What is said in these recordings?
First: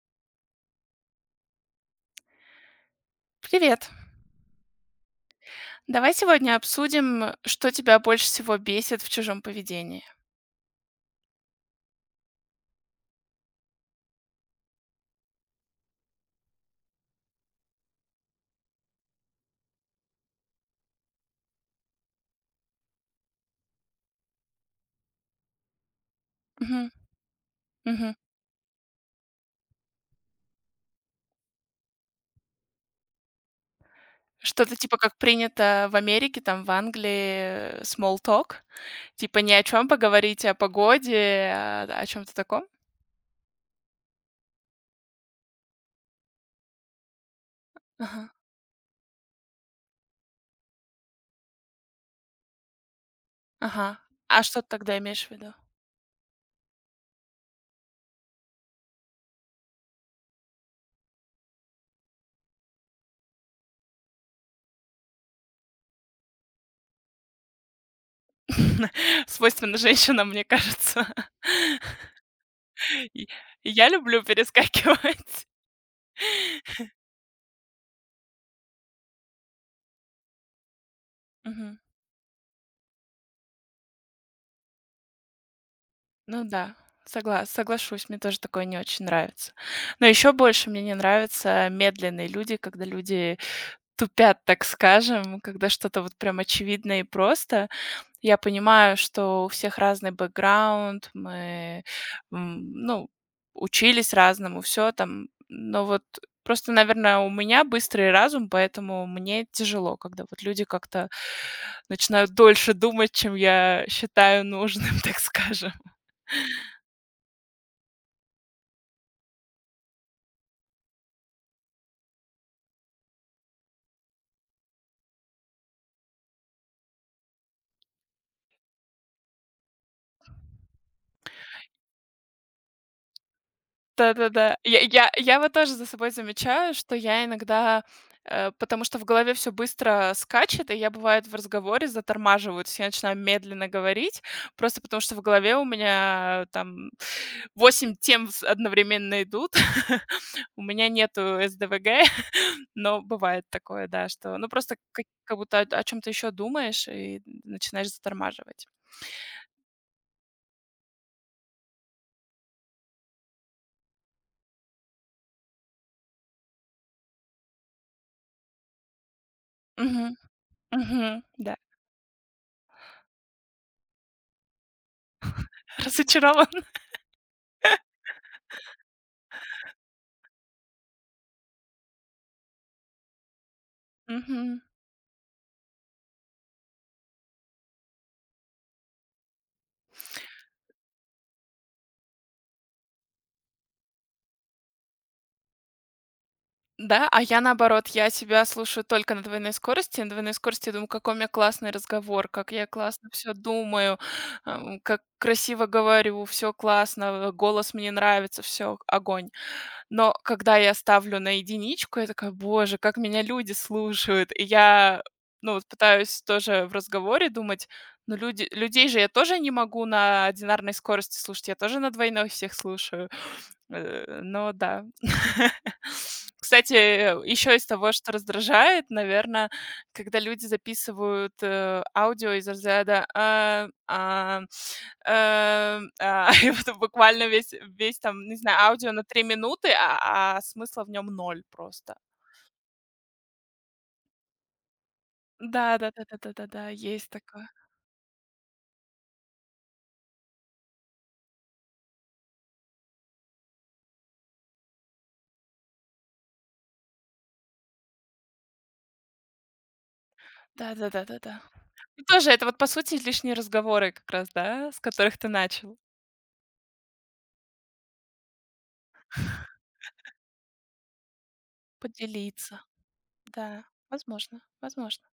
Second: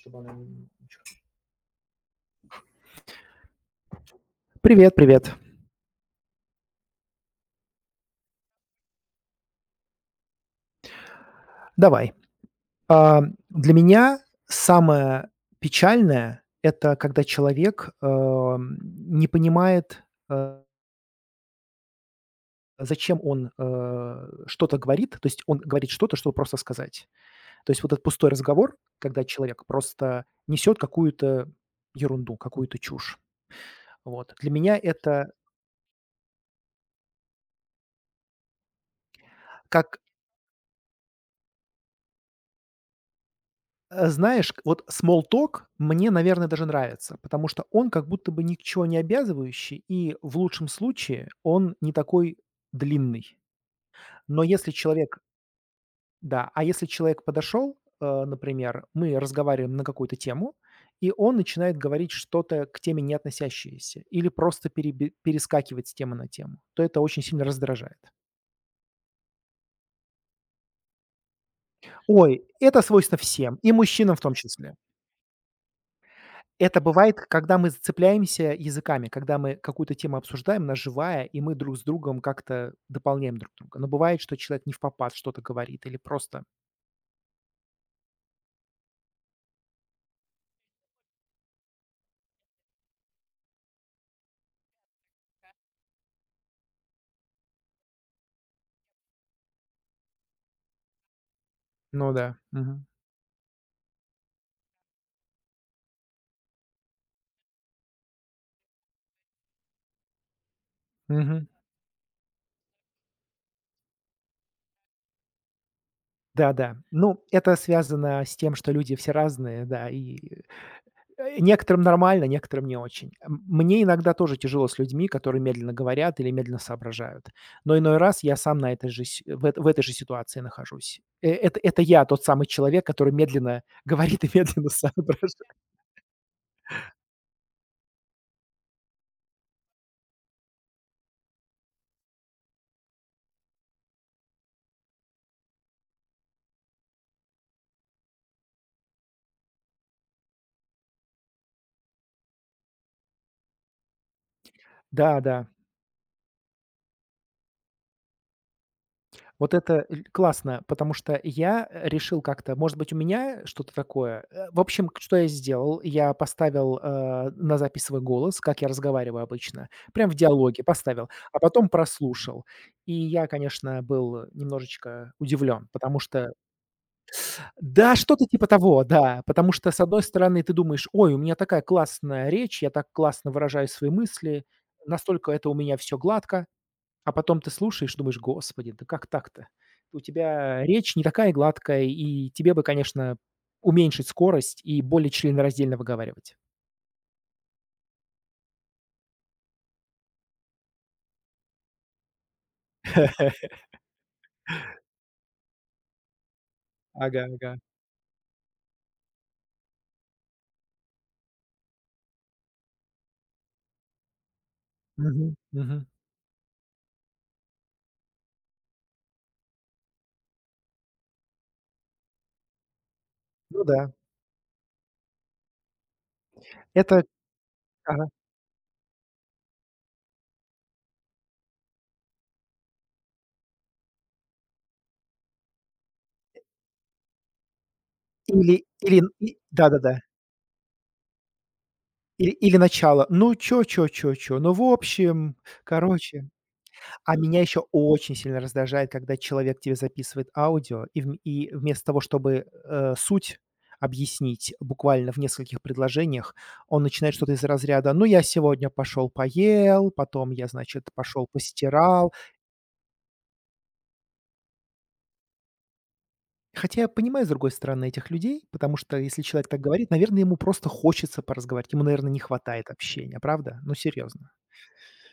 Чтобы она. Привет! Привет, привет. Давай сегодня обсудим, что тебя больше всего бесит в чужом поведении. Давай. А, Для меня самое печальное, это когда человек не понимает, э, зачем он что-то говорит, то есть он говорит что-то, чтобы просто Мгм, сказать. То есть вот этот мгм. пустой разговор, когда человек просто несет какую-то ерунду, какую-то чушь. Вот. Для Что-то меня типа как это принято в Америке, там в Англии, small talk, типа ни о чем как. поговорить, а о погоде, о чем-то таком? Знаешь, к вот small talk мне, наверное, даже нравится, потому что он как Ага, будто бы ни к чему не обязывающий, и в лучшем случае он не такой длинный. ага. Но А что ты если тогда человек имеешь в виду? да, а если человек подошел, например, мы разговариваем на какую-то тему, и он начинает говорить что-то к теме не относящееся или просто перебе перескакивать с темы на тему, то это очень сильно раздражает. Свойственно женщинам, мне кажется. Ой, это свойственно И всем, и и я мужчинам в люблю том числе. перескакивать. Это бывает, когда мы зацепляемся языками, когда мы какую-то тему обсуждаем, она живая, и мы друг Мгм. с другом как-то дополняем друг друга. Но бывает, что человек не в попад, что-то говорит или просто. Ну да, соглашусь, мне тоже такое не очень нравится. Но еще больше мне не нравятся медленные люди, когда люди тупят, так скажем, когда что-то вот прям очевидно и просто. Я понимаю, что у всех разный бэкграунд, мы, Ну да. Мгм. ну, учились разному, все там. Но вот просто, наверное, у меня быстрый разум, поэтому мне тяжело, когда вот люди как-то Мгм. начинают дольше думать, чем я считаю нужным, так скажем. Да-да. Ну, это связано с тем, что люди все разные, да, и некоторым нормально, некоторым не очень. Мне иногда тоже тяжело с людьми, которые медленно говорят или медленно соображают. Но иной раз я сам на этой же си в этой же ситуации нахожусь. Это я тот самый человек, который медленно говорит и Да-да-да. медленно Я я соображает. я вот тоже за собой замечаю, что я иногда, потому что в голове все быстро скачет, и я, бывает, в разговоре затормаживаю. То есть я начинаю медленно говорить, просто потому что в голове у меня там 8 тем с одновременно идут. У меня нету СДВГ, но бывает такое, да, что, ну, просто как Да, как да. будто о чём-то еще думаешь и начинаешь затормаживать. Вот это ль классно, потому что я, решил как-то, может быть, у меня что-то такое. В общем, к что я сделал? Я поставил, на запись свой голос, как я разговариваю обычно. Прям в Мгм, диалоге поставил, мгм, а да, потом прослушал. И я, конечно, был немножечко удивлен, потому что. разочарован. Да, что-то типа того, да. Потому что, с одной стороны, ты думаешь: "Ой, у меня такая классная речь, я так классно выражаю свои мысли, Мгм. настолько это у меня все гладко". А потом ты слушаешь, думаешь: "Господи, да как так-то?" У тебя речь не такая гладкая, и тебе бы, конечно, уменьшить скорость и более членораздельно выговаривать. Да, а я наоборот, я себя слушаю только на двойной скорости. На двойной скорости я думаю, какой у меня классный разговор, как я классно все думаю, как красиво говорю, все Ага, классно, ага. голос мне нравится, все огонь. Но когда я ставлю на единичку, я такая, боже, как меня люди слушают. И я, Мгм, ну, вот мгм. пытаюсь тоже в разговоре думать, ну, люди, людей же я тоже не могу на одинарной скорости слушать, я тоже на двойной всех слушаю. Ну да. Но да. Кстати, Это. Еще из того, Ага. что раздражает, наверное, когда люди записывают, аудио из разряда, и вот буквально весь там, не Или знаю, аудио или на 3 и минуты, да-да-да. а смысла в нем ноль просто. Или начало: "Ну чё чё чё чё, ну, в общем, Да, короче". да-да-да-да-да-да, есть А меня такое. еще очень сильно раздражает, когда человек тебе записывает аудио, и вм и вместо того, чтобы, суть объяснить буквально в нескольких предложениях, он начинает что-то из разряда: "Ну, я сегодня пошел поел, потом я, значит, пошел Да-да-да-да-да. И постирал". тоже это вот, по сути, лишние разговоры как раз, да, с которых ты начал. Хотя я понимаю, с другой стороны, этих людей, потому что если человек так говорит, наверное, ему просто хочется поразговаривать. Ему, наверное, не Поделиться. хватает общения, правда? Да, Ну, серьезно. возможно, возможно.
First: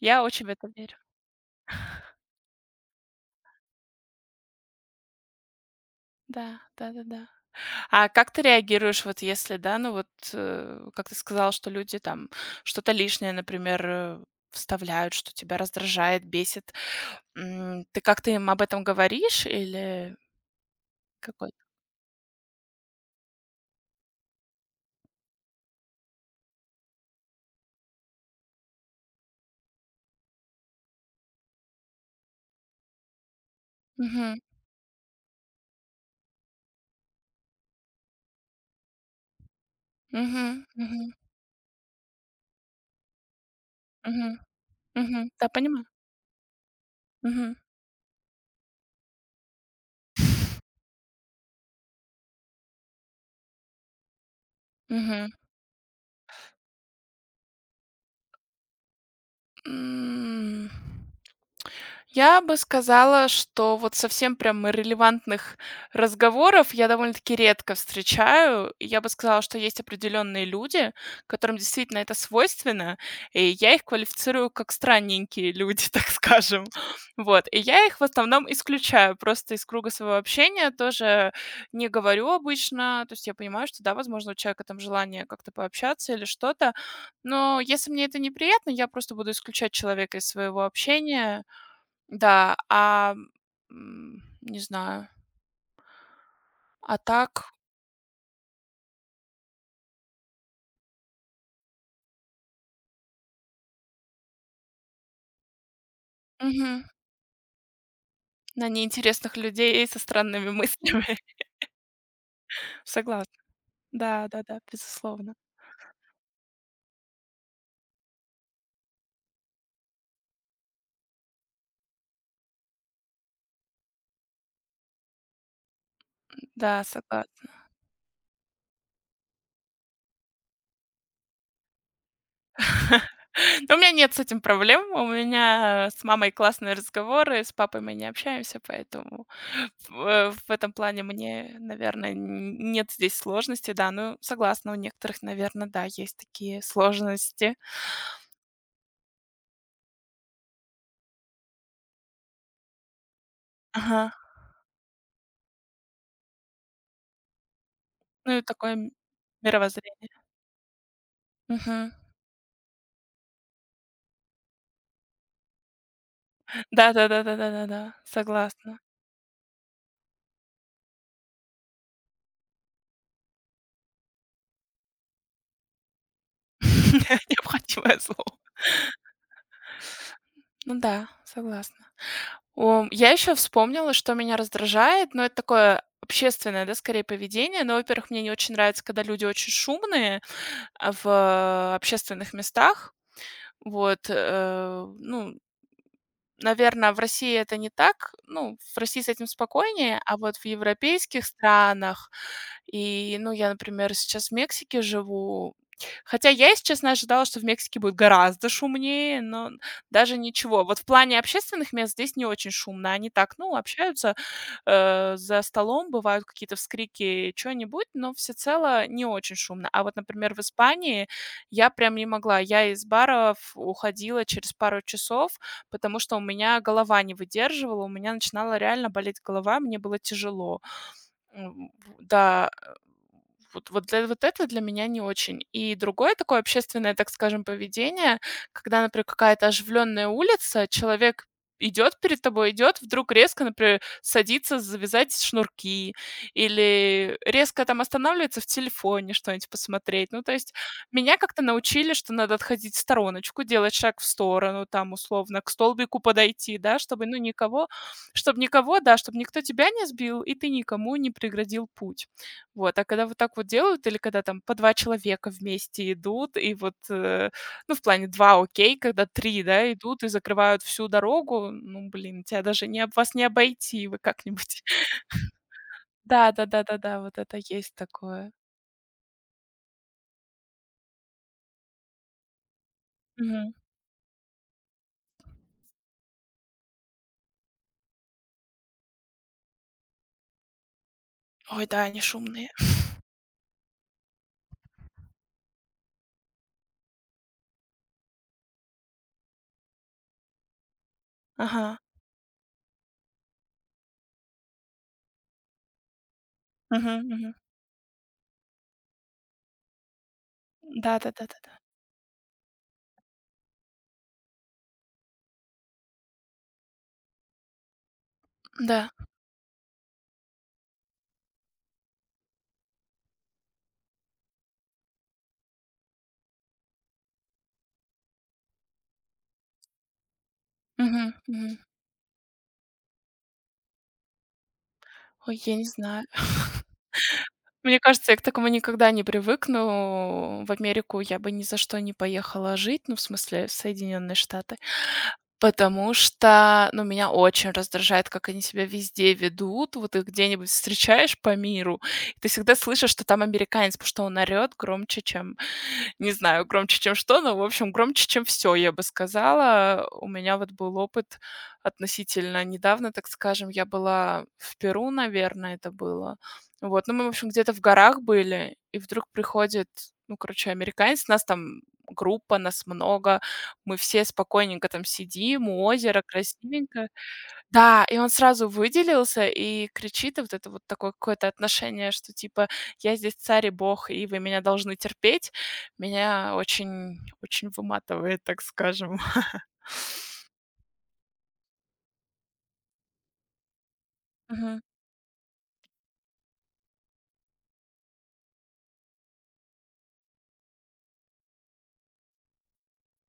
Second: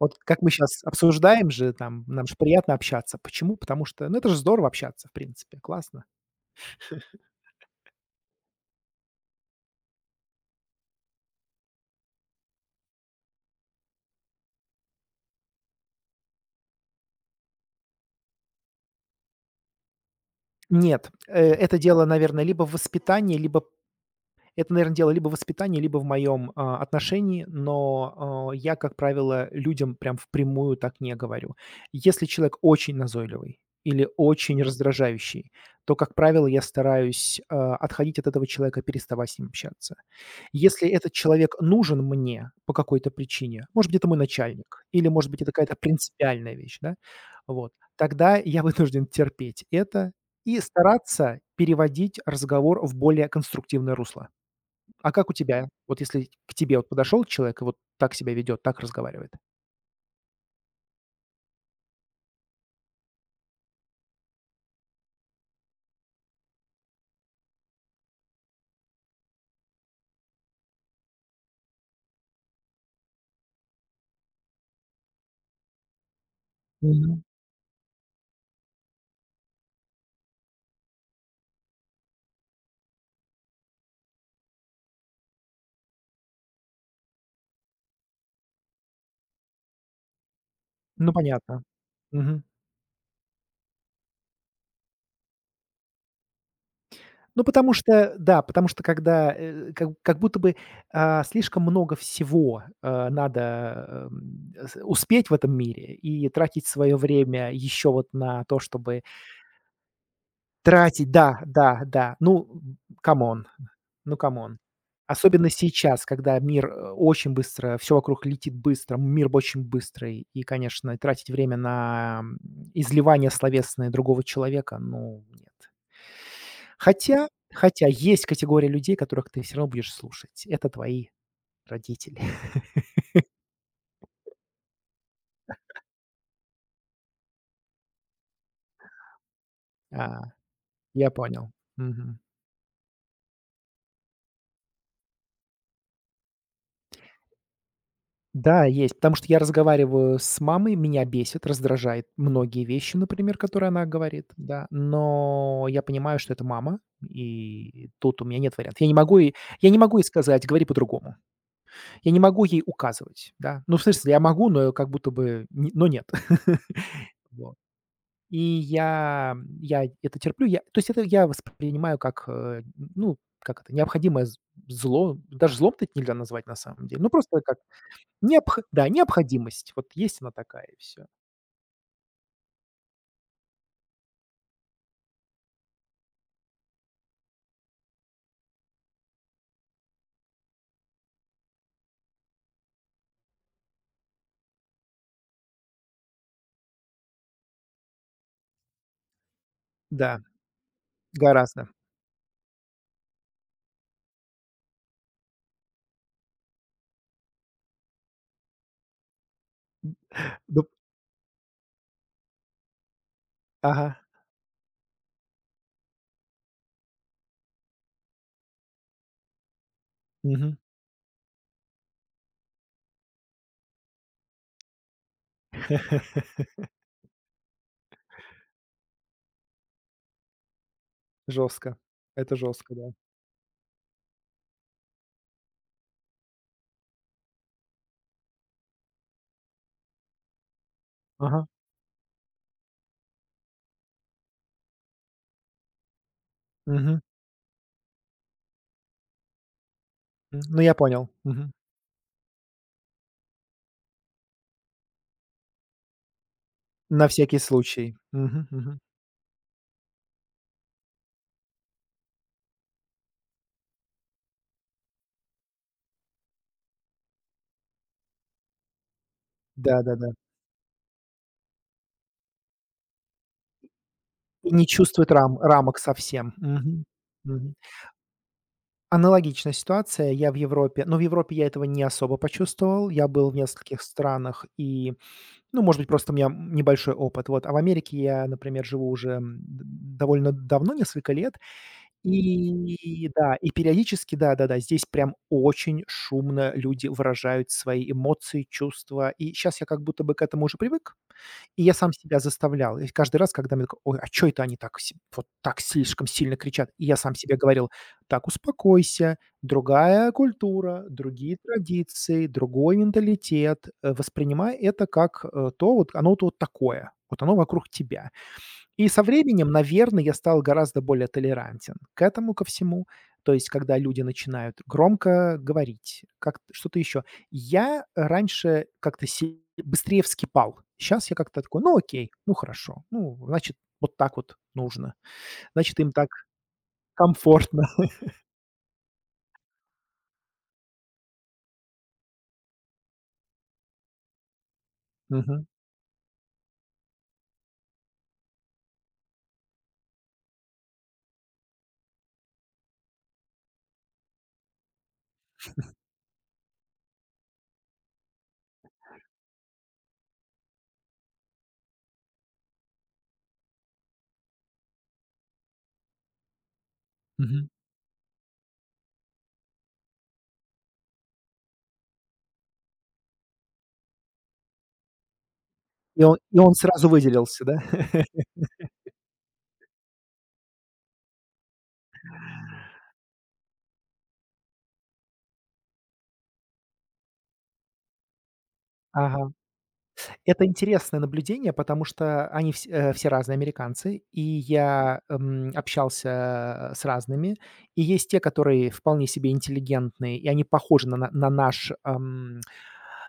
Вот как очень в мы это сейчас верю. обсуждаем же, там, нам же приятно общаться. Почему? Потому что, ну, это же здорово общаться, в принципе, классно. Да, да-да-да. А как ты реагируешь, вот если, да, ну вот, как ты сказал, что люди там что-то лишнее, например, вставляют, что тебя раздражает, бесит. Ты как-то им об этом говоришь или Нет, какой? это дело, наверное, либо в воспитании, либо это, наверное, дело либо в воспитании, либо в моем, отношении, но, я, как правило, людям прям впрямую так не говорю. Если человек очень назойливый или Мгм. очень раздражающий, то, как правило, я стараюсь, отходить от этого человека, переставать с ним общаться. Мгм. Если Мгм. этот человек нужен мне по какой-то причине, может быть, это мой Мгм. начальник, или, может Мгм. быть, Да, это какая-то понимаю. принципиальная вещь, да, Мгм. вот, тогда я вынужден терпеть это и стараться переводить разговор в более конструктивное русло. А как Мгм. у тебя? Вот если к тебе вот подошел человек и вот так себя ведет, так разговаривает? М. Я бы сказала, что вот совсем прям релевантных разговоров я довольно-таки редко встречаю. И я бы сказала, что есть определенные люди, которым действительно это свойственно, и я их квалифицирую как странненькие люди, так скажем. Мгм. Вот. И я их в основном исключаю просто из круга своего общения, тоже не говорю обычно. То есть я понимаю, что да, возможно, у человека там желание как-то пообщаться или что-то, но если мне это неприятно, я просто буду исключать человека из своего Ну, общения. понятно. Мгм. Да, не знаю. А Ну, так, потому что, да, потому что когда, как будто бы, слишком много всего, надо, с успеть в этом мире и тратить мгм, свое время еще вот на то, на чтобы неинтересных людей со странными тратить. мыслями. Да, да, да. Ну, Согласна. камон, ну, Да, камон. да-да, безусловно. Особенно сейчас, когда мир, очень быстро, все вокруг летит быстро, мир очень быстрый, и, конечно, тратить время на, изливание словесное другого человека, ну, нет. Да, согласна. Хотя есть категория людей, которых ты все равно будешь слушать. Это твои родители. Но у меня нет с этим проблем. У меня с мамой классные разговоры, с папой мы не общаемся, поэтому в э, А, в этом плане я понял. мне, наверное, Мгм. н нет здесь сложностей. Да, ну, согласна, у некоторых, наверное, да, есть такие сложности. Да, есть, потому что я разговариваю с мамой, меня бесит, раздражает многие вещи, например, которые она Ага. говорит, да, но я понимаю, что это мама, и тут у меня Ну и нет такое варианта. Я не могу ей я не могу ей мировоззрение. сказать: "Говори по-другому". Мгм. Я не могу ей указывать, да. Ну, в смысле, я могу, но как будто бы не но нет. Вот. Да-да-да-да-да-да-да. И Согласна. я, я это терплю. Я То есть, это я воспринимаю как, ну, как это, необходимое з зло. Даже злом-то это нельзя назвать на самом деле. Ну, просто как Необходимое слово. необх да, необходимость. Вот есть она такая, Ну и все. да, согласна. Я еще вспомнила, что меня раздражает, но это такое общественное, да, скорее поведение. Но, во-первых, мне не очень нравится, когда люди очень шумные, в общественных местах. Вот, ну, наверное, в России это не так. Ну, в России с этим спокойнее, Да, а вот в европейских гораздо. странах и, ну, я, например, сейчас в Мексике живу. Хотя я, если честно, ожидала, что в Мексике будет гораздо шумнее, но даже ничего. Дуб Вот в плане общественных мест здесь не очень шумно. Они так, ну, ага, общаются, за столом бывают какие-то вскрики, чё-нибудь, но всецело не очень шумно. А вот, например, в мгм. Испании я прям не могла. Я из баров уходила через пару часов, потому что у меня голова не выдерживала, у меня начинала реально болеть голова, мне было тяжело. М, Жёстко. в Это да, жестко, э, да. вот вот для вот это для меня не очень. И другое такое общественное, так скажем, поведение, когда, например, какая-то оживленная улица, человек Ага, идет перед тобой, идет, вдруг резко, например, садится завязать шнурки мгм, или резко там останавливается в телефоне что-нибудь посмотреть. Ну, то м. есть Ну, я понял. меня как-то Мгм. научили, что надо отходить в стороночку, делать шаг в сторону, там, условно, к столбику подойти, да, На чтобы, ну, всякий никого случай. чтобы Мгм, мгм. никого, да, чтобы никто тебя не сбил, и ты никому не преградил путь. Вот, а когда вот так вот делают или когда там по 2 человека вместе идут, и вот, ну, в плане 2, окей, когда 3, да, идут и Да-да-да. закрывают всю дорогу, ну, блин, тебя даже не об вас не обойти, вы И как-нибудь. не чувствует рамок Да совсем. да да да Мгм, да, вот это мгм. есть такое. Аналогичная ситуация. Я в Европе, но в Европе я этого не особо почувствовал. Я был в Мгм. нескольких странах и, ну, может быть, просто у меня небольшой опыт, вот. А в Америке я, например, живу уже, д довольно давно, несколько лет. Ой, да, они шумные. И да, и периодически, да-да-да, здесь прям очень шумно люди выражают свои эмоции, чувства. И сейчас я как будто бы к этому уже привык, и я Ага. сам себя заставлял. И каждый раз, когда мне такой: "Ой, а чё это они так си вот так слишком сильно кричат?" И я Мгм, сам мгм. себе говорил: "Так, успокойся, другая культура, Да да да другие да да. традиции, другой менталитет. Воспринимай это как, то вот оно вот такое, вот оно вокруг тебя". И Да. со временем, наверное, я стал гораздо более толерантен к этому ко всему. То есть, когда люди начинают громко говорить, как что-то еще. Я раньше как-то се быстрее вскипал. Мгм, Сейчас я как-то мгм. такой: "Ну, окей, ну, хорошо, ну, значит, вот так вот нужно, Ой, я не значит, им знаю. так комфортно". Мне кажется, я к такому никогда не привыкну. В Америку я бы ни за что не поехала жить, ну, в смысле, в Соединенные Штаты, Мгм, потому что, ну, меня очень раздражает, как они себя везде ведут. Вот их где-нибудь встречаешь по миру, и ты всегда слышишь, что там американец, потому что он орет громче, чем, не знаю, громче, чем что, но, в общем, громче, чем все, я бы сказала. У меня вот был опыт относительно недавно, так скажем. Я была в Перу, наверное, это было. Вот, ну, мы, в общем, мгм. где-то в горах были, и вдруг приходит, ну, короче, американец, нас там группа, нас много, мы все спокойненько там сидим, у И озера он и он сразу красивенько. выделился, да? Да, и он сразу выделился и кричит, и вот это вот такое какое-то отношение, что типа я здесь царь и бог, и вы меня должны терпеть, меня очень, очень выматывает, так скажем. Ага. Это интересное наблюдение, потому что они все разные американцы, и Мгм. я, общался, с разными. И есть те, которые вполне себе интеллигентные, и они похожи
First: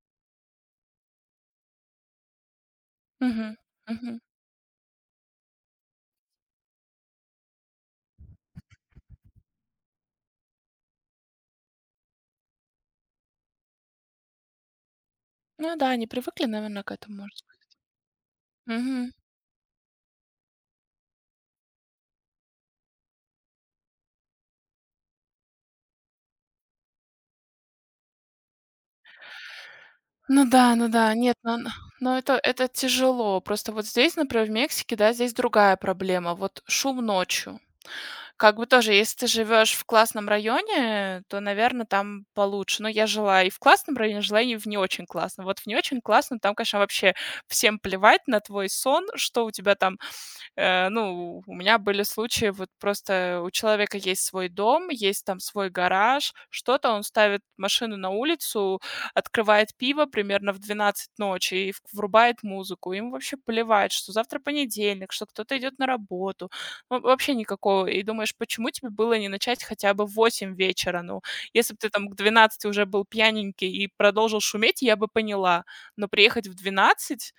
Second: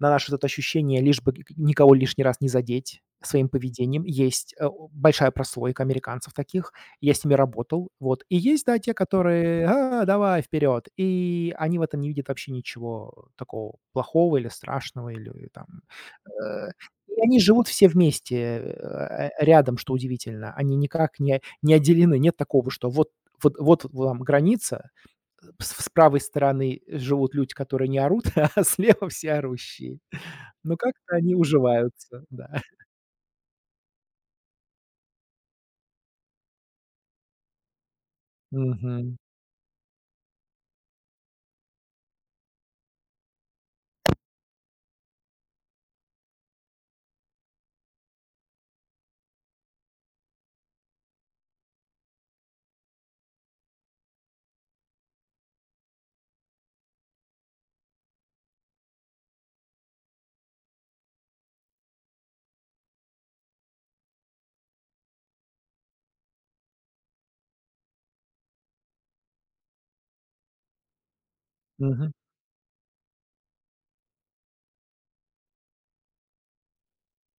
на наше вот это ощущение, лишь бы к никого лишний раз не задеть своим Мгм. поведением. Мгм. Есть, э, о большая прослойка американцев таких. Я с ними работал, вот. И есть, да, те, которые: "А, давай вперед!" И они в этом не видят вообще ничего такого плохого или страшного, или там, Ну да, они привыкли, э наверное, к и этому, они может живут быть. все вместе, Мгм. Рядом, что удивительно. Они никак не отделены. Нет такого, что вот вам граница. С правой стороны живут люди, которые не орут, а слева все орущие. Ну да, Но ну да, как-то они нет, но уживаются, это да. это тяжело. Просто вот здесь, например, в Мексике, да, здесь другая проблема. Вот шум ночью. Как бы тоже, Мгм, если ты живешь в классном районе, то, наверное там получше. Но я жила и в классном районе, жила и в не очень классном. Вот в не очень классном там, конечно, вообще всем плевать на твой сон, что у тебя ну, у меня были случаи, вот просто у человека есть свой дом, есть там свой гараж, что-то, он ставит машину на улицу, открывает пиво примерно в 12 ночи и вк врубает музыку. Ему вообще плевать, что завтра понедельник, что кто-то идет на работу. Ну, вообще никакого. И думаешь, почему тебе было не начать хотя бы в 8 вечера? Ну, если бы ты там мгм. к 12 уже был пьяненький и продолжил шуметь, я бы поняла. Но приехать в двенадцать.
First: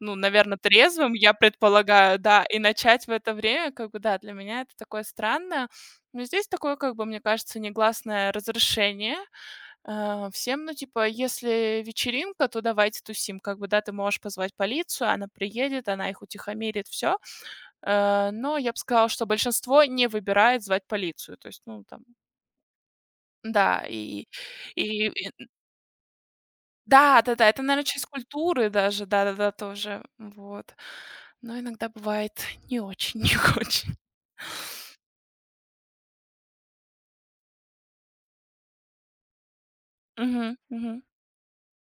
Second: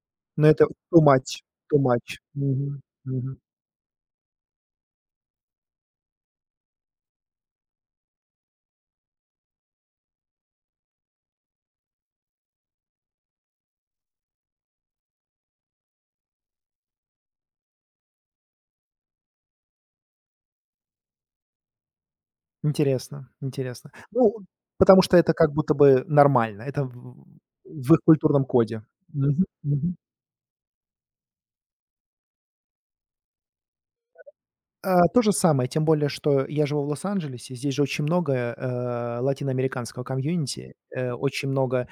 Ну, Но наверное, это too трезвым, я much, too much. предполагаю, да, и Мгм, начать в это мгм. время, как бы, да, для меня это такое странное. Но здесь такое, как бы, мне кажется, негласное разрешение, всем. Ну, типа, если вечеринка, то давайте тусим. Как бы, да, ты можешь позвать полицию, она приедет, она их утихомирит, все. Но я бы сказала, что большинство не выбирает звать полицию. То есть, ну, там, Интересно, да, интересно. и Ну, потому и что это и как будто бы нормально. Это в да-да-да, это, наверное, в их часть культурном культуры коде. даже, Мгм, да-да-да, мгм. тоже, вот. Но иногда бывает не очень, не очень. А, то же самое, тем более, что я живу в Лос-Анджелесе. Здесь же очень много, латиноамериканского Мгм, комьюнити, мгм, очень много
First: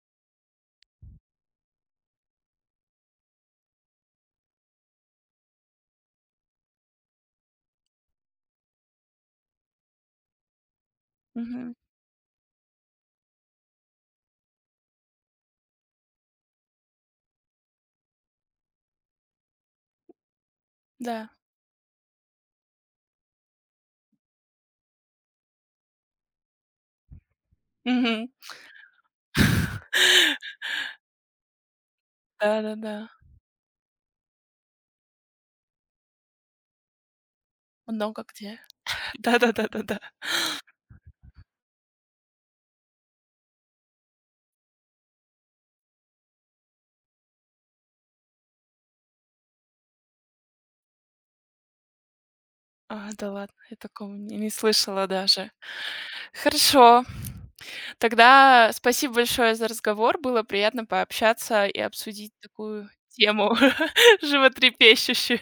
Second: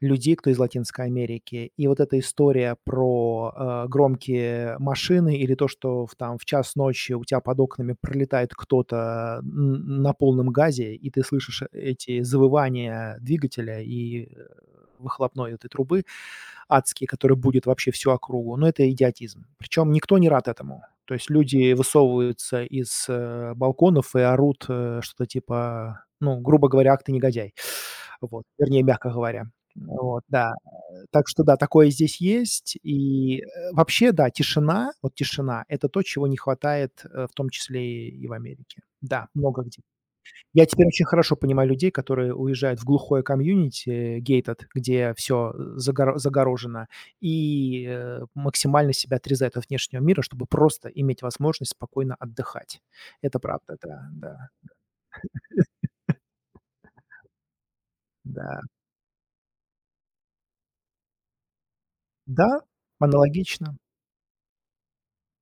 людей, кто из Латинской Америки. И вот эта история про, громкие машины или то, что в там в час ночи у тебя под окнами пролетает кто-то н на полном газе, и ты слышишь мгм, эти завывания двигателя и, выхлопной этой трубы адские, которые будет вообще всю округу. Но это идиотизм. Причем никто не рад этому. То есть да, люди высовываются из, балконов и орут, что-то типа, ну, грубо говоря: "Ах ты негодяй". мгм. Вот. Вернее, мягко говоря. Вот, да. Так что да, такое здесь есть. Да-да-да, И, вообще, да, тишина, вот тишина — это то, чего не хватает, в том числе много и в где. Америке. Да, много где. Да-да-да-да-да. Я теперь очень хорошо понимаю людей, которые уезжают в глухое комьюнити гейтед, где все загорожено, и, максимально себя отрезают от внешнего мира, чтобы просто иметь возможность спокойно отдыхать. А, да Это ладно, я правда, да, такого не да, не слышала даже. Хорошо. да. Тогда спасибо большое за разговор. Было приятно пообщаться и обсудить Да, такую тему аналогично. животрепещущую.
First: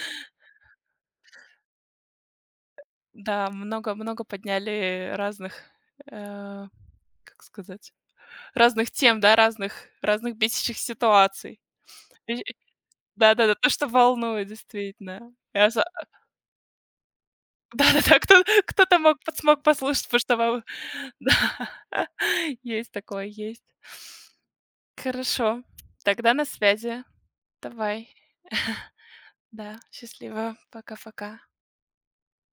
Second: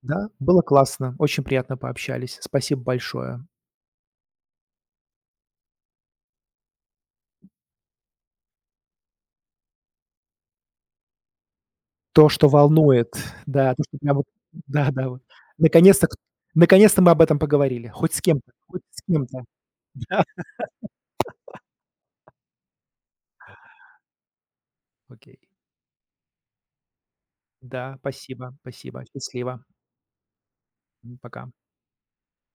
Да, было классно, очень приятно пообщались. Спасибо большое. Да, много много подняли разных, э, как сказать, разных тем, да, разных бесящих ситуаций. То, И что и волнует, да-да-да, то, да, то, что что прям вот волнует, да-да, вот. действительно. Я за Наконец-то к Наконец-то мы об этом поговорили. Хоть да-да-да, с кем-то, хоть кто-то с мог под кем-то. смог послушать, потому Да. что вам да, есть такое, есть. Окей. Хорошо, тогда на связи. Да, Давай, спасибо, спасибо. Счастливо. да, счастливо, пока-пока. Пока.